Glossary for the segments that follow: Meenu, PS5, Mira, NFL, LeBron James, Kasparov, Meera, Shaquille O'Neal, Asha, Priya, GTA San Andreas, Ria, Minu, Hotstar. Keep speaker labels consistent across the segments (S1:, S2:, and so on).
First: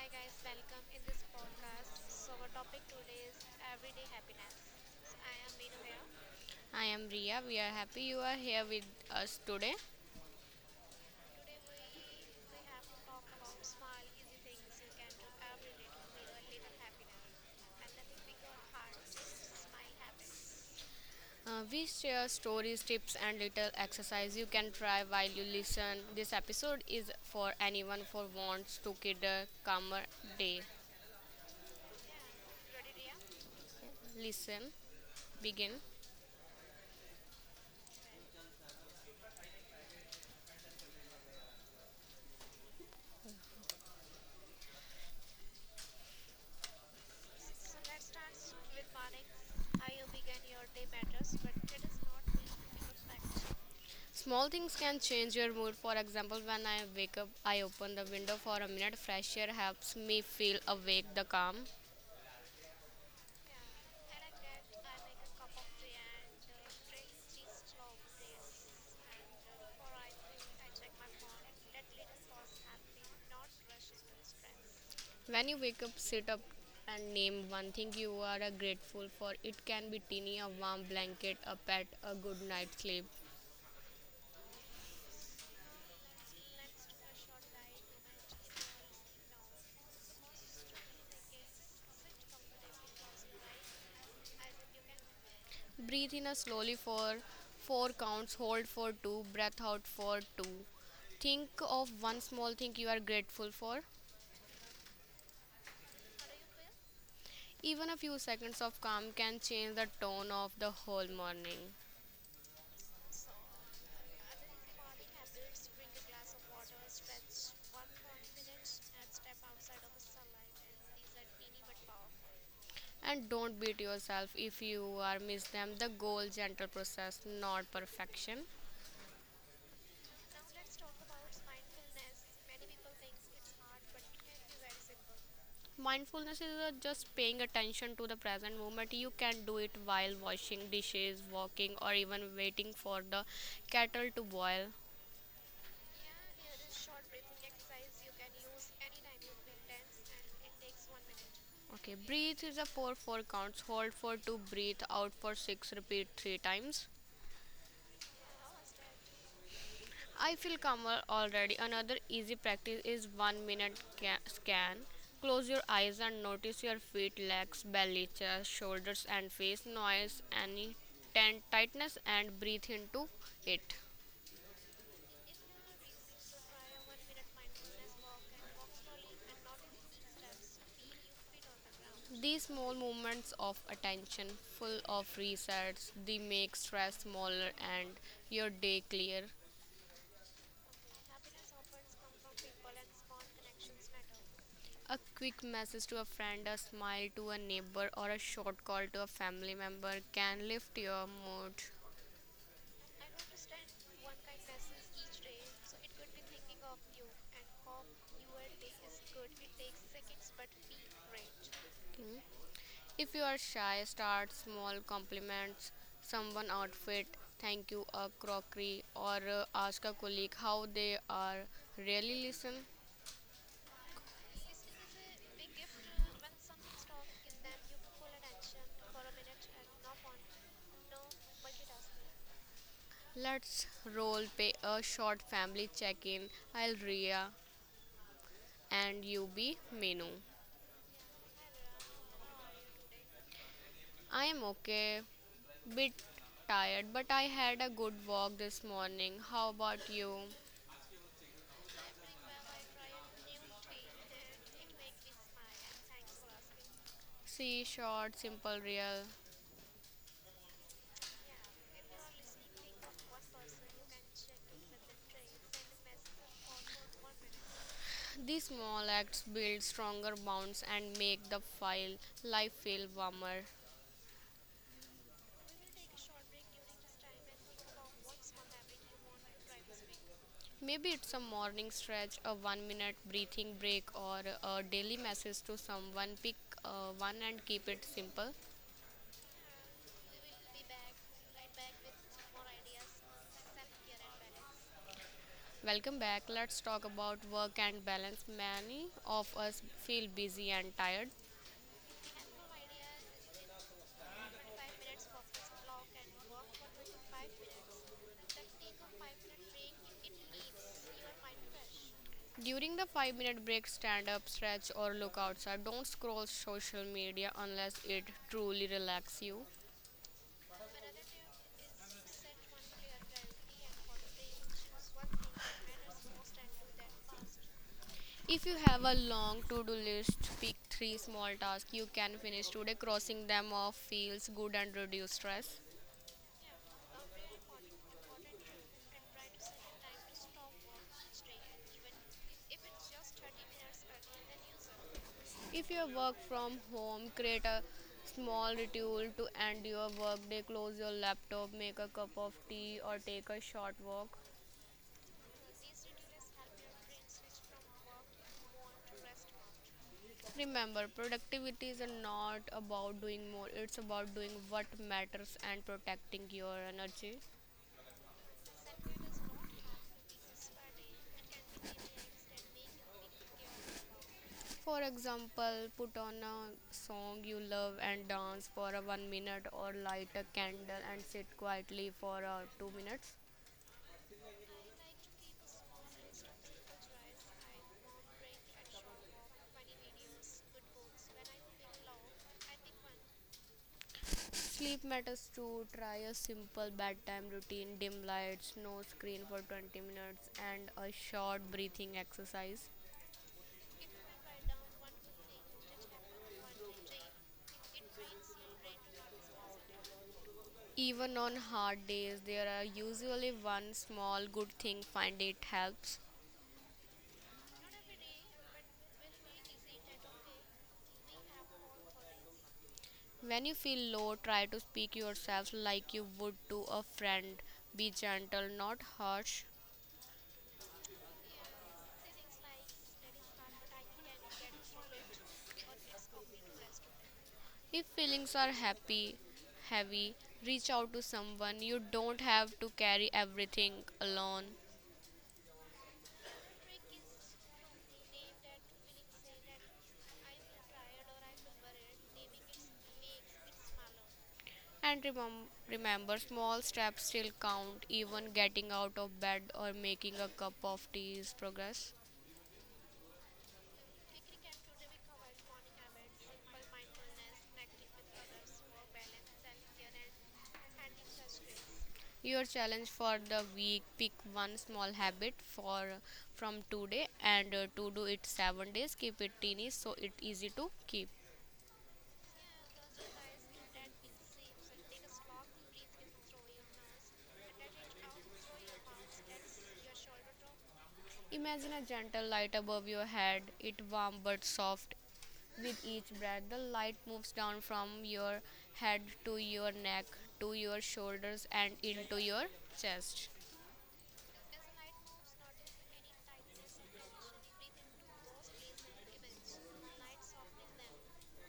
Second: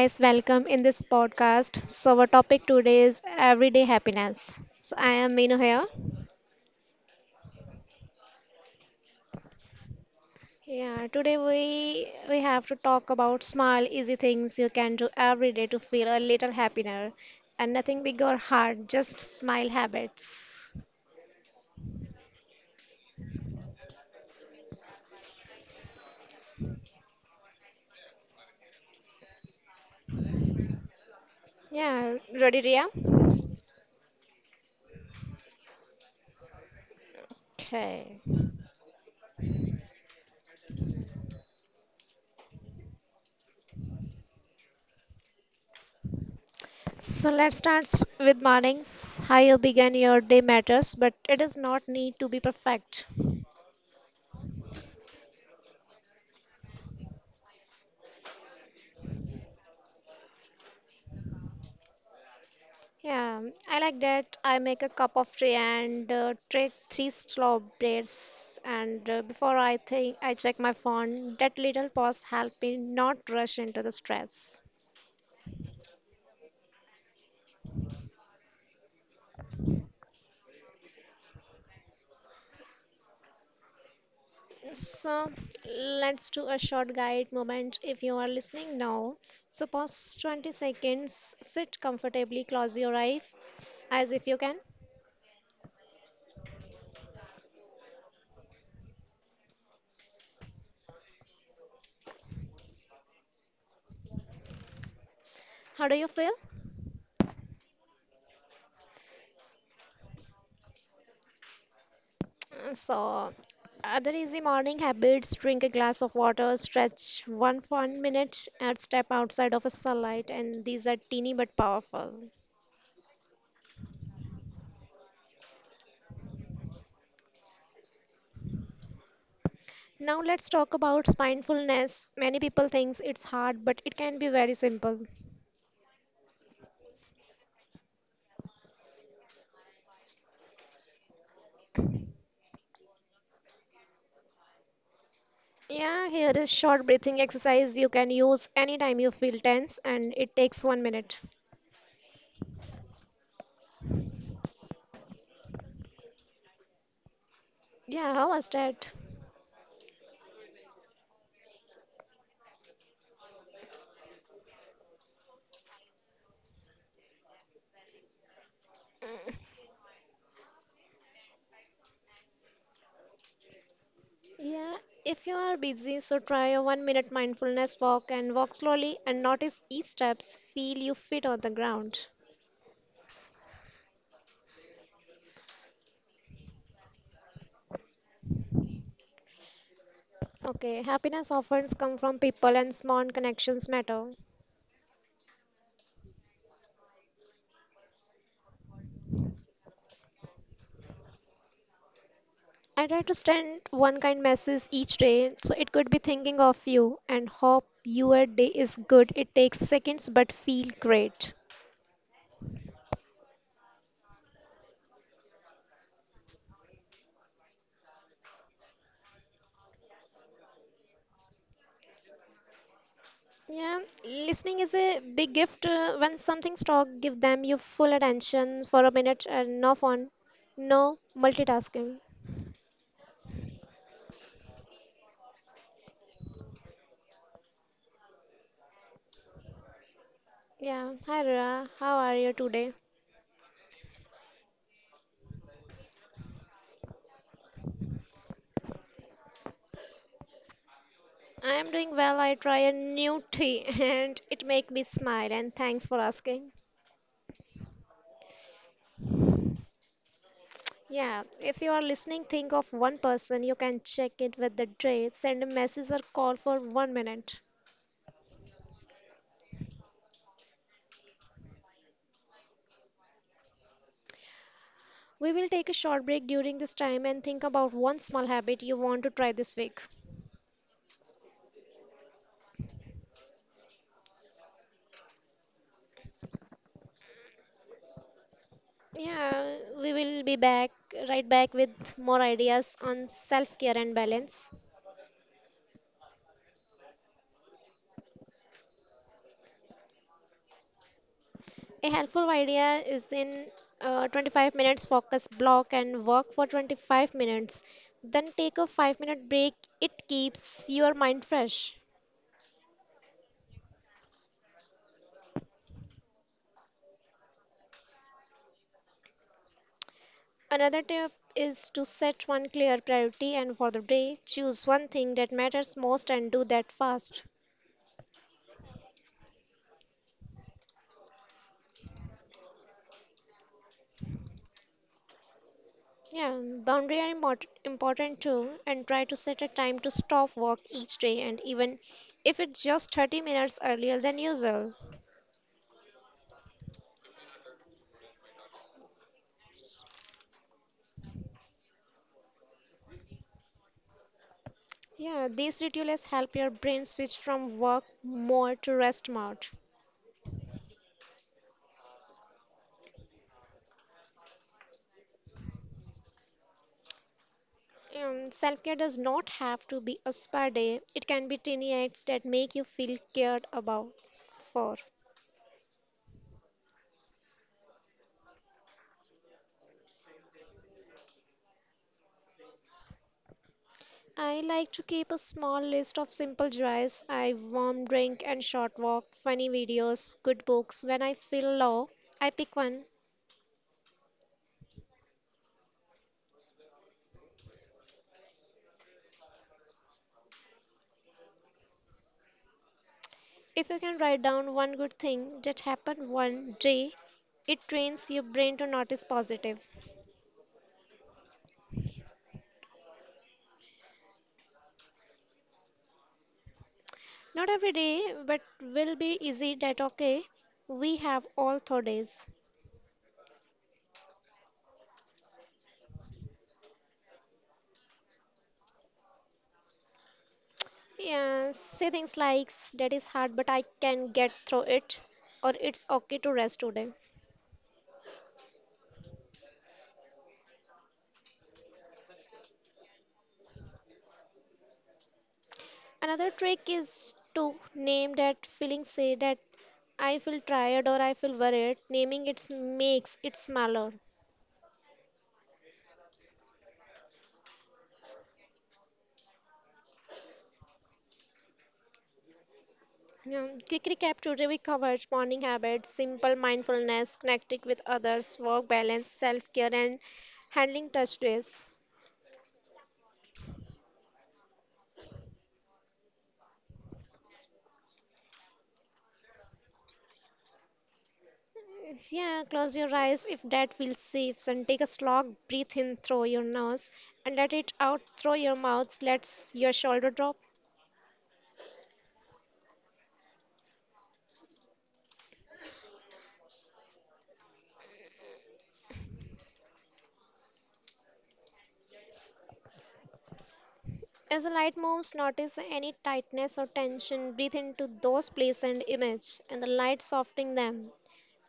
S1: guys, welcome in this podcast. So, our topic today is everyday happiness. So, I am Meenu here.
S2: I am Ria. We are happy you are here with us today.
S1: Yeah, today we have to talk about small, easy things you can do every day to feel a little happier, and nothing big or hard, just smile habits.
S2: We share stories, tips, and little exercise you can try while you listen. This episode is for anyone who wants to kid a calmer day.
S1: Yeah, ready, Ria?
S2: Listen, begin.
S1: Okay. So let's start with mornings. How you begin your day matters, but it does not need to be perfect.
S2: Small things can change your mood. For example, when I wake up, I open the window for a minute. Fresh air helps me feel awake. The calm.
S1: Yeah, I like that. I make a cup of tea and take three slow breaths. And before I think, I check my phone. That little pause help me not rush into the stress.
S2: When you wake up, sit up and name one thing you are grateful for. It can be teeny, a warm blanket, a pet, a good night's sleep.
S1: So let's do a short guide moment if you are listening now. So pause 20 seconds, sit comfortably, close your eyes as if you can.
S2: Breathe in slowly for 4 counts, hold for two, breath out for two. Think of one small thing you are grateful for.
S1: How do you feel?
S2: Even a few seconds of calm can change the tone of the whole morning.
S1: So, other easy morning habits drink a glass of water, stretch one one minute, and step outside of a sunlight. And these are teeny but powerful.
S2: And don't beat yourself if you are miss them. The goal gentle process, not perfection.
S1: Now, let's talk about mindfulness. Many people think it's hard, but it can be very simple.
S2: Mindfulness is just paying attention to the present moment. You can do it while washing dishes, walking, or even waiting for the kettle to boil.
S1: Yeah, here is short breathing exercise you can use anytime you feel tense, and it takes 1 minute.
S2: Okay, breathe is a 4 4 counts. Hold for 2, breathe out for 6, repeat 3 times.
S1: Yeah, how was that?
S2: I feel calmer already. Another easy practice is 1 minute scan. Close your eyes and notice your feet, legs, belly, chest, shoulders, and face. Noise, any tightness, and breathe into it.
S1: Yeah, if you are busy, so try a 1 minute mindfulness walk and walk slowly and notice each steps. Feel your feet on the ground.
S2: These small movements of attention, full of resets, they make stress smaller and your day clear.
S1: Okay, happiness often comes from people and small connections matter.
S2: A quick message to a friend, a smile to a neighbor, or a short call to a family member can lift your mood.
S1: I try to send one kind message each day, so it could be thinking of you and hope your day is good. It takes seconds but feel great.
S2: Okay. If you are shy, start small compliments, someone outfit, thank you, a crockery, or ask a colleague how they are. Really listen.
S1: Yeah, listening is a big gift. When something's talk, give them your full attention for a minute and no phone, no multitasking.
S2: Let's role play a short family check in. I'll Ria. And you be Menu.
S1: Yeah, hi Rara, how are you today?
S2: I am okay. Bit tired, but I had a good walk this morning. How about you?
S1: I am doing well. I try a new tea and it make me smile and thanks for asking.
S2: See short, simple, real.
S1: Yeah, if you are listening, think of one person you can check it with the day, send a message or call for 1 minute.
S2: These small acts build stronger bonds and make the file life feel warmer.
S1: We will take a short break during this time and think about one small habit you want to try this week.
S2: Maybe it's a morning stretch, a 1 minute breathing break, or a daily message to someone. Pick one and keep it simple.
S1: Yeah, we will be back right back with more ideas on self-care and balance.
S2: Welcome back. Let's talk about work and balance. Many of us feel busy and tired.
S1: A helpful idea is in 25 minutes focus block and work for 25 minutes. Then take a 5-minute break. It keeps your mind fresh.
S2: During the 5-minute break, stand up, stretch, or look outside. Don't scroll social media unless it truly relaxes you.
S1: Another tip is to set one clear priority and for the day, choose one thing that matters most and do that fast.
S2: If you have a long to do list, pick three small tasks you can finish today. Crossing them off feels good and reduces stress.
S1: Yeah, boundary are important too and try to set a time to stop work each day and even if it's just 30 minutes earlier than usual.
S2: If you work from home, create a small ritual to end your workday. Close your laptop, make a cup of tea, or take a short walk.
S1: Yeah, these rituals help your brain switch from work mode to rest mode.
S2: Remember, productivity is not about doing more, it's about doing what matters and protecting your energy.
S1: Self-care does not have to be a spa day. It can be tiny acts that make you feel cared about for.
S2: For example, put on a song you love and dance for a 1 minute or light a candle and sit quietly for 2 minutes.
S1: I like to keep a small list of simple joys. I warm drink and short walk, funny videos, good books. When I feel low, I pick one.
S2: Sleep matters too. Try a simple bedtime routine, dim lights, no screen for 20 minutes and a short breathing exercise.
S1: If you can write down one good thing that happened one day, it trains your brain to notice positive.
S2: Even on hard days, there are usually one small good thing. Find it helps.
S1: Not every day, but will be easy that okay. We have all 3 days.
S2: When you feel low, try to speak yourself like you would to a friend. Be gentle, not harsh.
S1: Yeah, say things like that is hard, but I can get through it, or it's okay to rest today.
S2: If feelings are happy, heavy, reach out to someone. You don't have to carry everything alone.
S1: Another trick is to name that feeling. Say that I feel tired or I feel worried. Naming it makes it smaller.
S2: And remember, small steps still count. Even getting out of bed or making a cup of tea is progress.
S1: Yeah, quick recap today we covered morning habits, simple mindfulness, connecting with others, work balance, self care, and handling touch days.
S2: Your challenge for the week, pick one small habit for from today and to do it 7 days, keep it teeny so it easy to keep.
S1: Yes, yeah, close your eyes if that feels safe and take a slog, breathe in through your nose and let it out through your mouth. Let your shoulder drop.
S2: Imagine a gentle light above your head. It warm but soft. With each breath the light moves down from your head to your neck to your shoulders and into your chest.
S1: As the light moves, notice any tightness or tension. Breathe into those places and image and the light softening them.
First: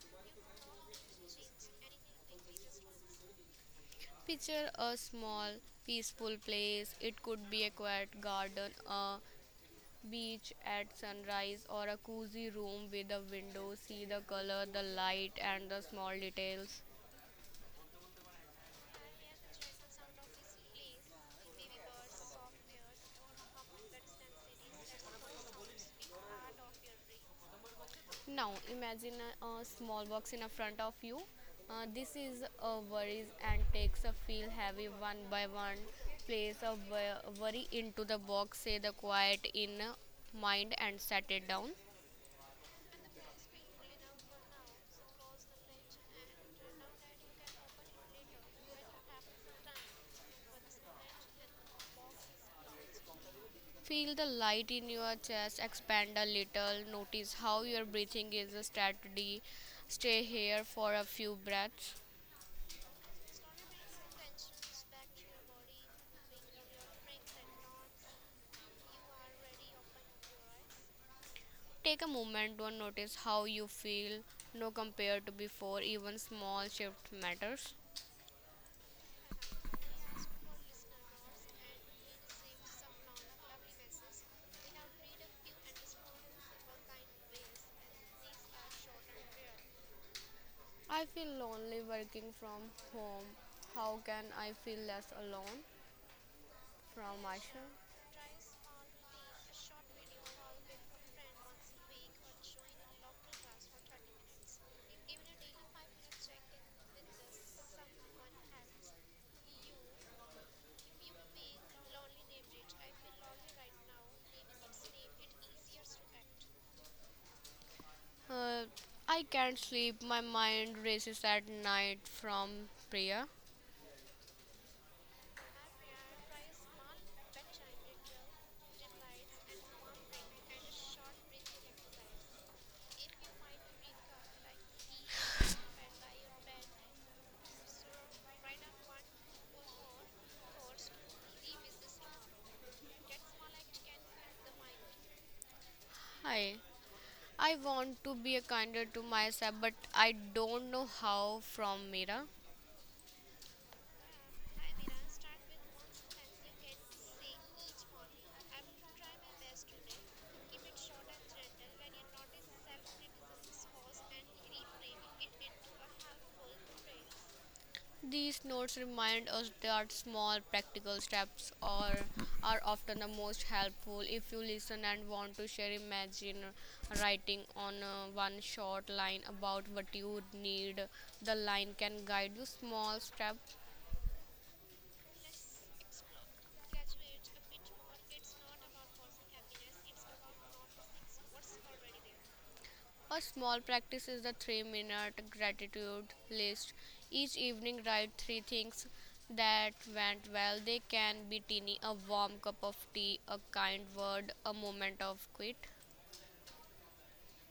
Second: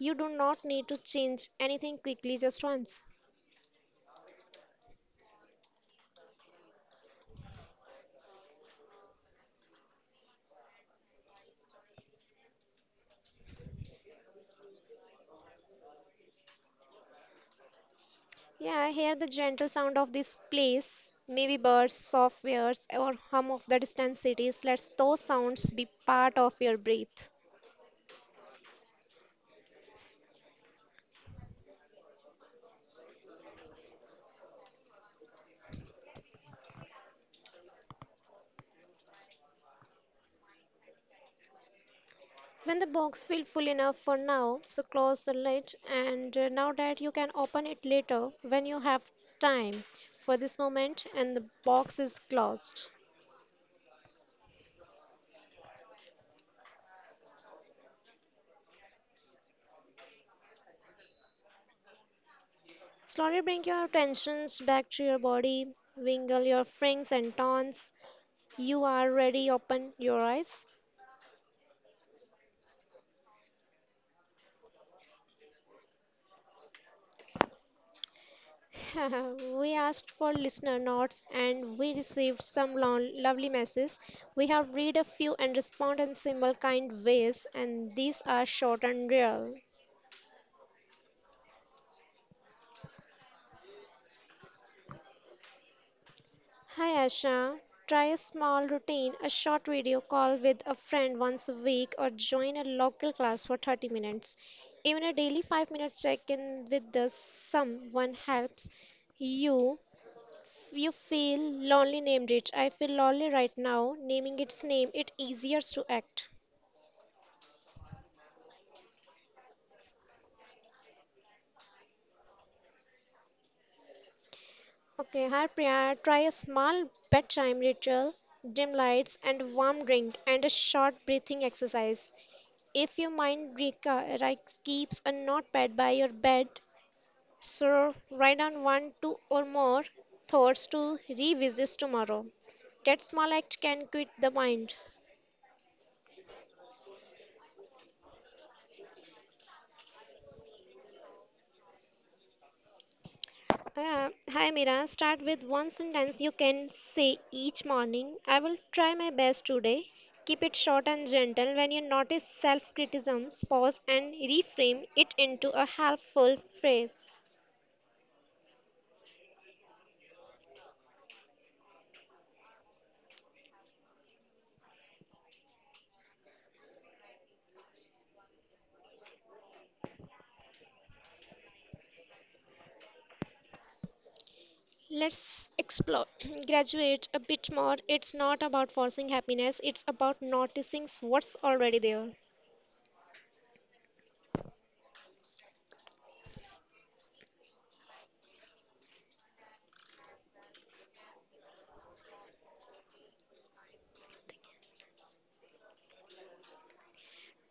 S1: You do not need to change anything quickly just once.
S2: Picture a small peaceful place. It could be a quiet garden, a beach at sunrise or a cozy room with a window. See the color, the light and the small details.
S1: Yeah, I hear the gentle sound of this place. Maybe birds, soft wares, or hum of the distant cities. Let those sounds be part of your breath.
S2: Now imagine a small box in a front of you. This is a worries and takes a feel heavy one by one. Place a worry into the box, say the quiet in mind and set it down.
S1: When the box feels full enough for now, so close the lid and now that you can open it later when you have time. For this moment and the box is closed.
S2: Feel the light in your chest expand a little. Notice how your breathing is steady. Stay here for a few breaths.
S1: Slowly bring your tensions back to your body, wiggle your frings and tons. You are ready, open your eyes.
S2: Take a moment to notice how you feel now compared to before, even small shift matters.
S1: We asked for listener notes and we received some lovely messages. We have read a few and respond in simple kind ways and these are short and real.
S2: I feel lonely working from home. How can I feel less alone
S1: Hi
S2: from
S1: Asha,
S2: myself?
S1: try a small routine, a short video call with a friend once a week, or join a local class for 30 minutes. Even a daily 5-minute check in with the someone helps you. You feel lonely, named it. I feel lonely right now. Naming its name, it easier to act.
S2: Uh, I can't sleep, my mind races at night from Priya.
S1: Okay, hi Priya. Try a small bedtime ritual, dim lights, and warm drink, and a short breathing exercise. If your mind like, keeps a notepad by your bed, so write down one, two, or more thoughts to revisit tomorrow. That small act can quit the mind.
S2: Hi. I want to be kinder to myself, but I don't know how from Meera.
S1: Hi Mira, start with one sentence you can say each morning. I will try my best today. Keep it short and gentle. When you notice self criticisms, pause and reframe it into a helpful phrase.
S2: These notes remind us that small practical steps are often the most helpful. If you listen and want to share, imagine writing on one short line about what you need. The line can guide you small steps.
S1: Let's explore, graduate a bit more. It's not about forcing happiness, it's about noticing what's already there.
S2: A small practice is the 3 minute gratitude list. Each evening, write three things that went well. They can be teeny, a warm cup of tea, a kind word, a moment of quiet.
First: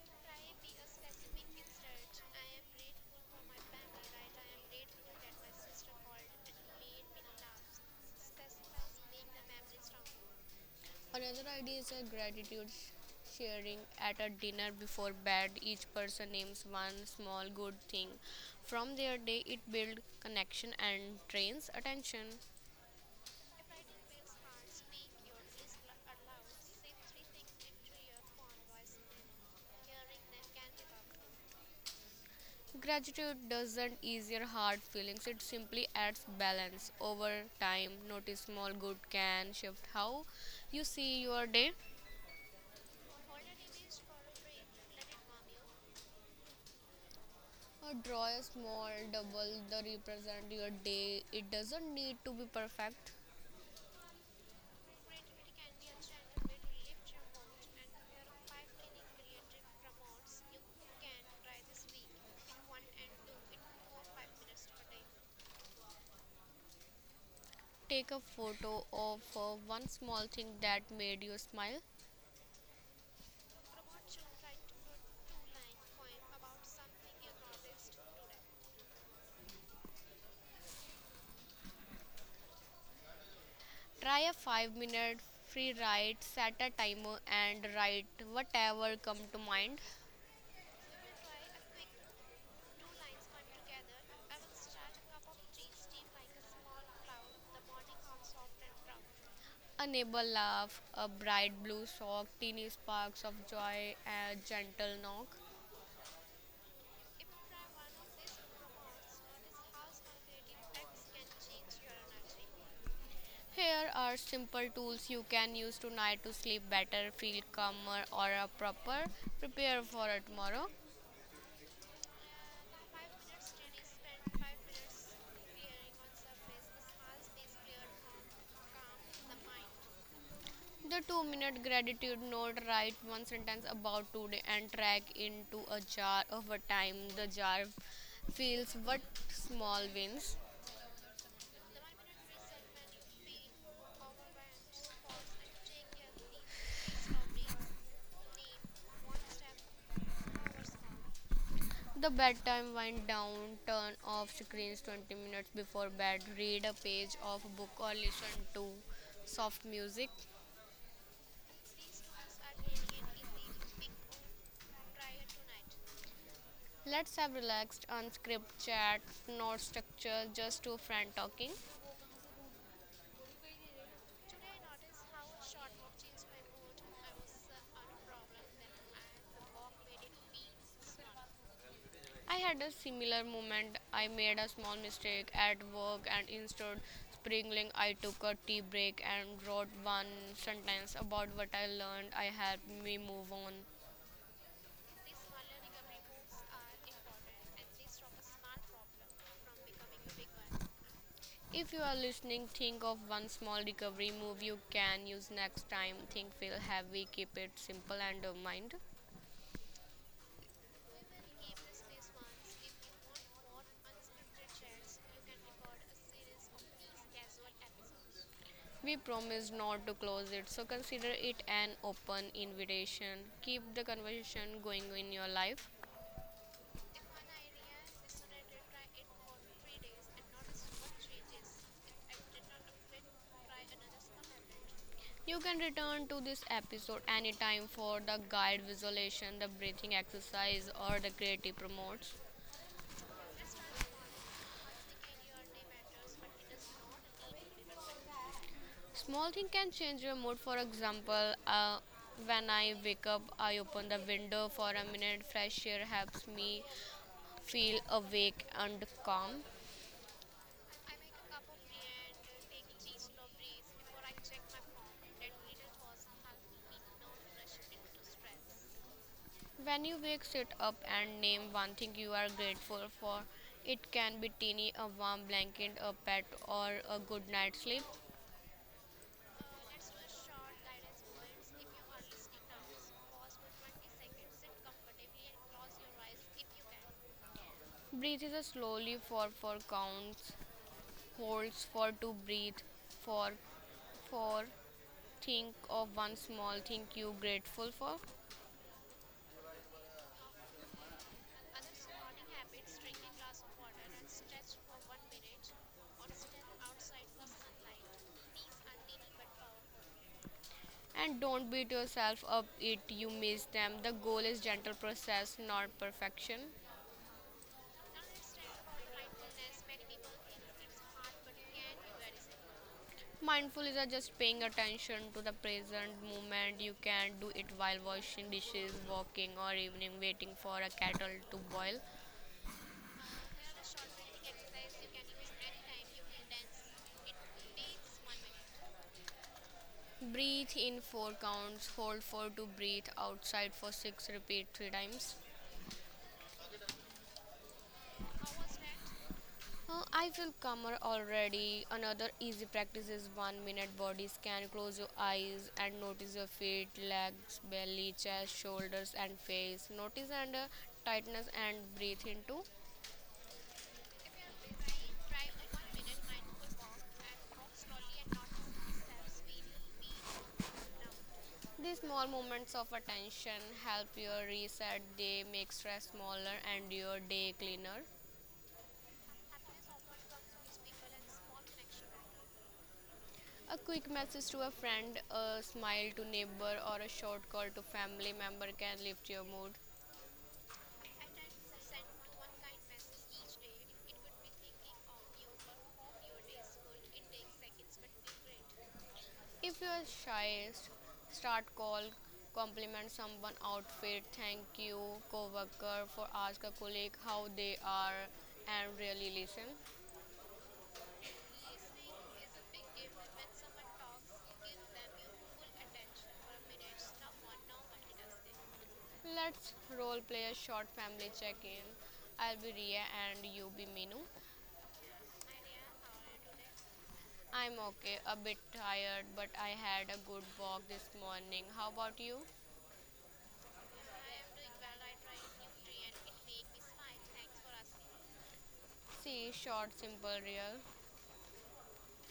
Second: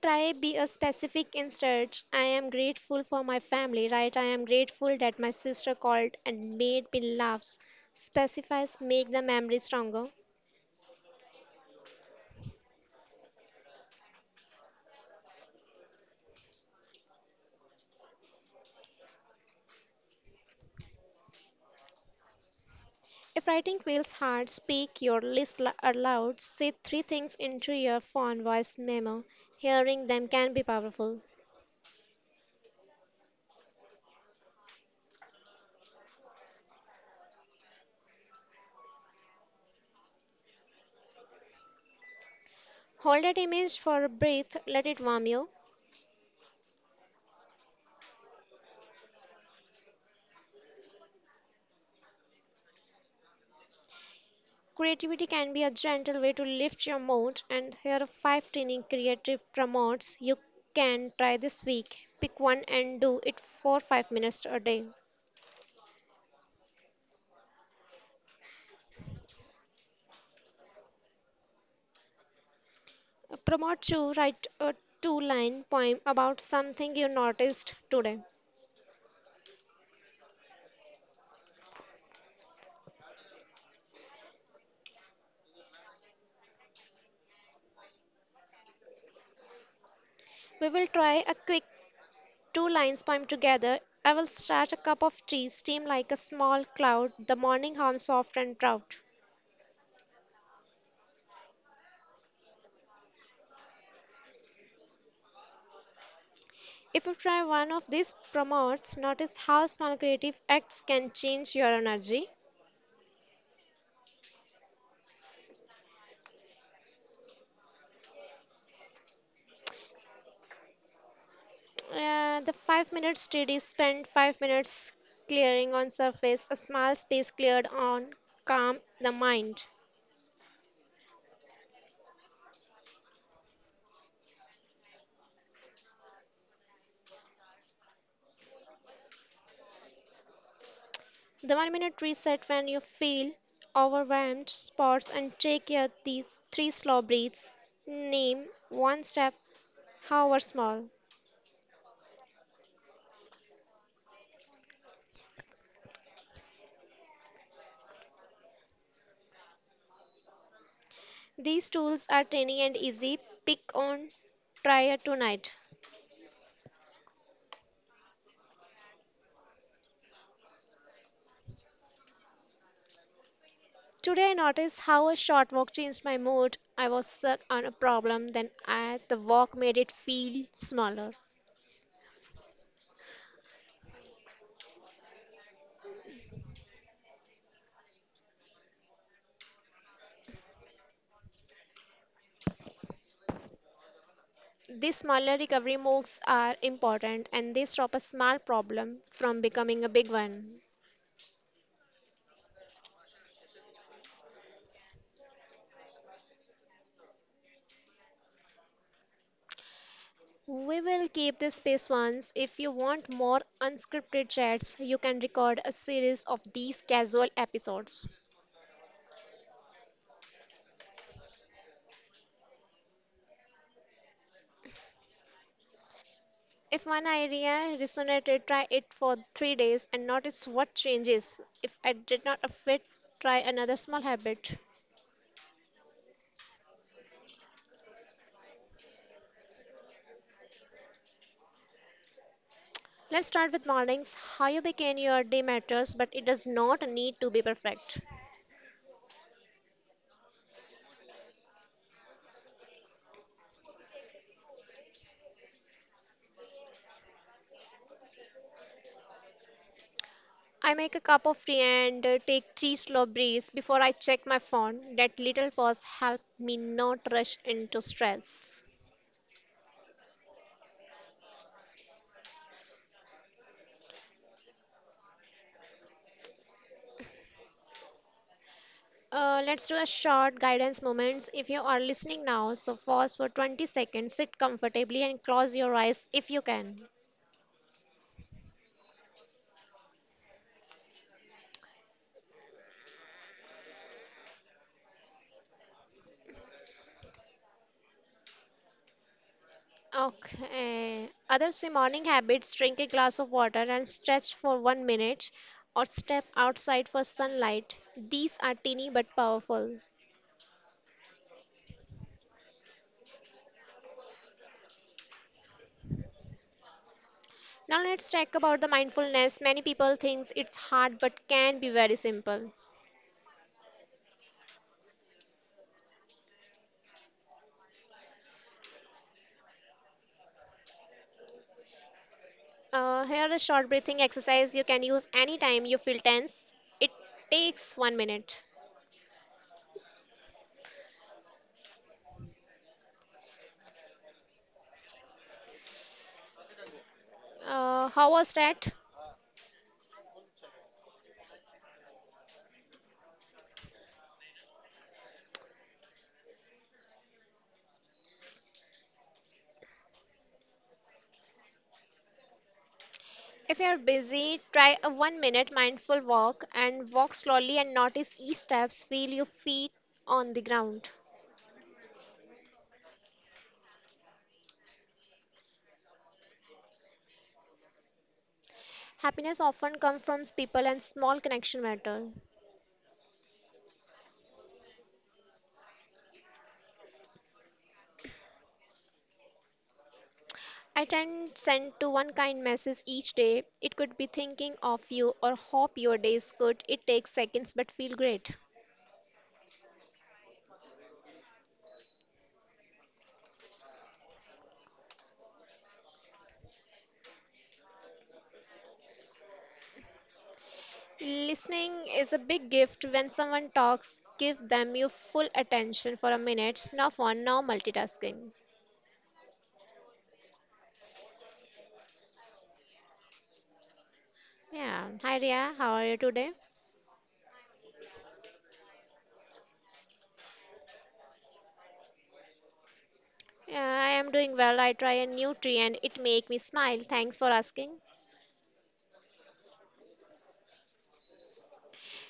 S1: Try be a specific instead. I am grateful for my family, right? I am grateful that my sister called and made me laugh. Specifies make the memory stronger.
S2: Another idea is a gratitude sharing at a dinner before bed. Each person names one small good thing from their day. It builds connection and trains attention.
S1: If writing feels hard, speak your list aloud. Say three things into your phone voice memo. Hearing them can be powerful.
S2: Gratitude doesn't ease your hard feelings, it simply adds balance. Over time, notice small good can shift how you see your day.
S1: Hold that image for a breath. Let it warm you.
S2: Or draw a small double that represent your day. It doesn't need to be perfect.
S1: Creativity can be a gentle way to lift your mood, and here are five tiny creative promotes you can try this week. Pick one and do it for 5 minutes a day.
S2: Take a photo of one small thing that made you smile.
S1: Promote two, write a two line poem about something you noticed today.
S2: Try a 5-minute free write, set a timer, and write whatever come to mind.
S1: We will try a quick two lines poem together. I will start a cup of tea, steam like a small cloud, the morning home soft and proud.
S2: A neighbor laugh, a bright blue sock, teeny sparks of joy, a gentle knock.
S1: If you try one of these promotes, notice how small creative acts can change your energy.
S2: Here are simple tools you can use tonight to sleep better, feel calmer, or proper. Prepare for tomorrow.
S1: The 5 minute study spent 5 minutes clearing on surface, a small space cleared on calm the mind.
S2: The 2 minute gratitude note, write one sentence about today and track into a jar of a time. The jar feels what small wins.
S1: The 1 minute reset when you feel overwhelmed spots and take your these three slow breaths. Name one step, however small.
S2: The bedtime wind down, turn off screens 20 minutes before bed, read a page of a book or listen to soft music.
S1: These tools are tiny and easy. Pick on try it tonight.
S2: Let's have relaxed, unscripted chat, no structure, just two friends talking.
S1: Today I noticed how a short walk changed my mood. I was stuck on a problem, then I, the walk made it feel smaller.
S2: I had a similar moment. I made a small mistake at work and instead sprinkling I took a tea break and wrote one sentence about what I learned. I helped me move on.
S1: These smaller recovery moves are important and they stop a small problem from becoming a big one.
S2: If you are listening, think of one small recovery move you can use next time. Think feel heavy, keep it simple and of mind.
S1: We will keep this space once. If you want more unscripted chats, you can record a series of these casual episodes.
S2: We promise not to close it, so consider it an open invitation. Keep the conversation going in your life.
S1: If one idea resonated, try it for 3 days and notice what changes. If it did not fit, try another small habit.
S2: You can return to this episode anytime for the guide visualization, the breathing exercise, or the creative promotes.
S1: Let's start with mornings. How you begin your day matters, but it does not need to be perfect.
S2: Small thing can change your mood. For example, when I wake up, I open the window for a minute. Fresh air helps me feel awake and calm.
S1: I make a cup of tea and take three slow breaths before I check my phone. That little pause helps me not rush into stress.
S2: When you wake, sit up and name one thing you are grateful for. It can be teeny, a warm blanket, a pet, or a good night's sleep.
S1: Let's do a short guidance moments if you are listening now. So pause for 20 seconds, sit comfortably and close your eyes if you can.
S2: Breathe is a slowly for four counts, holds for to breathe, for for, think of one small thing you grateful for.
S1: Okay. Other say morning habits, drink a glass of water and stretch for 1 minute or step outside for sunlight. These are teeny but powerful.
S2: And don't beat yourself up it you miss them, the goal is gentle process not perfection.
S1: Now let's talk about the mindfulness. Many people think it's hard but can be very simple.
S2: Mindful is just paying attention to the present moment. You can do it while washing dishes, walking or even waiting for a kettle to boil.
S1: Here a short breathing exercise you can use anytime you feel tense. It takes 1 minute.
S2: Breathe in 4 counts, hold for to breathe outside for six, repeat 3 times.
S1: How was that?
S2: I feel calmer already. Another easy practice is 1 minute body scan. Close your eyes and notice your feet, legs, belly, chest, shoulders, and face. Notice and tightness and breathe into.
S1: If you're busy, try a 1 minute mindful walk and walk slowly and notice each steps. Feel your feet on the ground.
S2: These small moments of attention help your reset. They make stress smaller and your day cleaner.
S1: Happiness often comes from people and small connection matter.
S2: A quick message to a friend, a smile to neighbor, or a short call to family member can lift your mood.
S1: I tend send to one kind message each day. It could be thinking of you or hope your day is good. It takes seconds but feel great.
S2: If you are shy, start call, compliment someone outfit, thank you coworker for ask a colleague how they are and really listen.
S1: Listening is a big gift when someone talks, give them your full attention for a minute, no phone, no multitasking.
S2: Let's role play a short family check-in. I'll be Ria and you be Minu.
S1: Yeah. Hi Ria, how are you today?
S2: I'm okay, a bit tired, but I had a good walk this morning. How about you?
S1: Yeah, I am doing well. I try a new tree and it make me smile. Thanks for asking.
S2: See, short, simple, real.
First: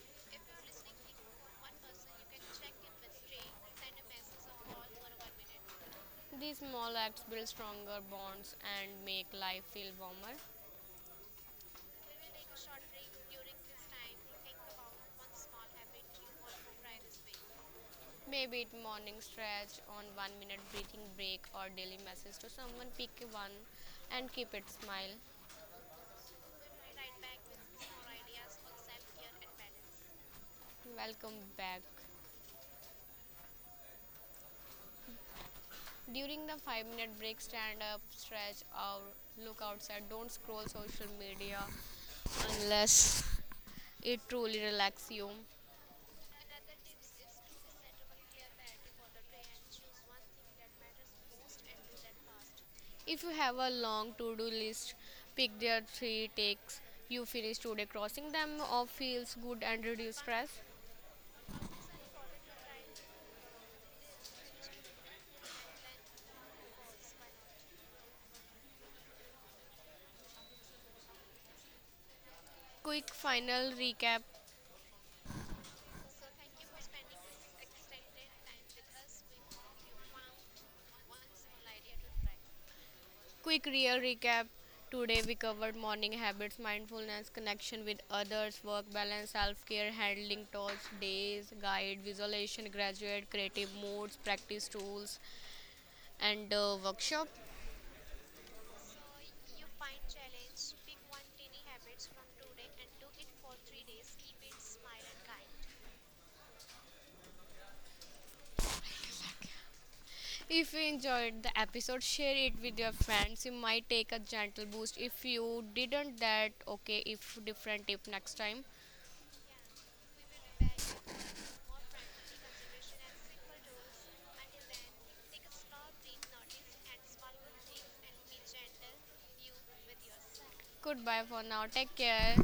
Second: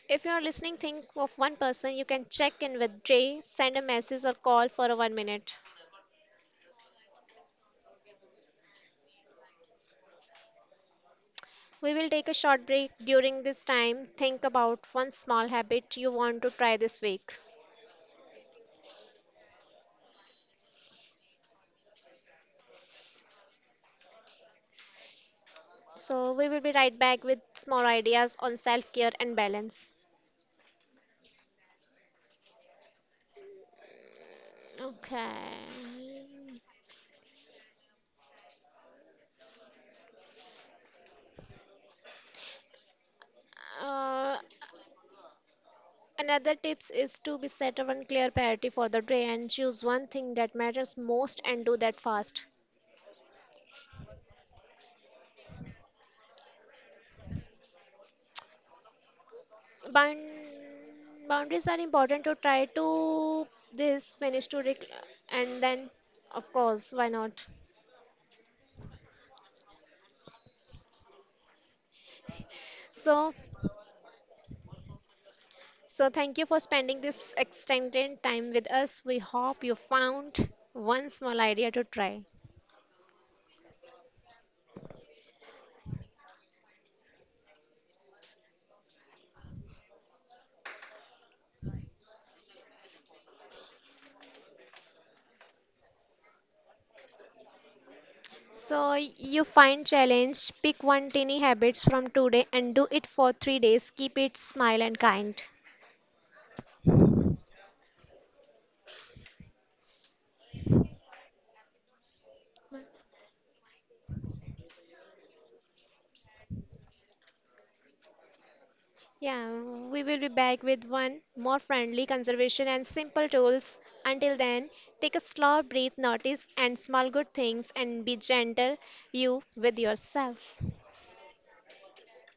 S1: If you are listening, think of one person you can check in with Jay, send a message or call for a 1 minute.
S2: These small acts build stronger bonds and make life feel warmer.
S1: We will take a short break during this time. Think about one small habit you want to try this week.
S2: Maybe it morning stretch on 1 minute breathing break or daily message to someone, pick one and keep it smile.
S1: So, we will be right back with small ideas on self care and balance.
S2: Welcome back.
S1: Okay.
S2: During the 5 minute break, stand up, stretch or look outside. Don't scroll social media unless it
S1: Uh,
S2: truly relaxes you.
S1: Another tips is to be set one clear priority for the day and choose one thing that matters most and do that fast.
S2: If you have a long to do list, pick their three takes you finish today. Crossing them off feels good and reduce
S1: Bound
S2: stress.
S1: Boundaries are important to try to this finish to and then of course why not
S2: Quick
S1: so
S2: final recap.
S1: So, thank you for spending this extended time with us. We hope you found one small idea to try.
S2: Quick real recap. Today we covered morning habits, mindfulness, connection with others, work balance, self-care, handling thoughts, days, guide, visualization, graduate, creative moods, practice tools, and workshop.
S1: So, you find challenge, pick one tiny habits from today and do it for 3 days. Keep it smile and kind.
S2: If you enjoyed the episode, share it with your friends. You might take a gentle boost. If you didn't, that okay. If different tip next time.
S1: Yeah, we will be back with one more friendly conservation and simple tools. Until then, take a slow breath, notice and small good things and be gentle you with yourself.
S2: Goodbye for now. Take care.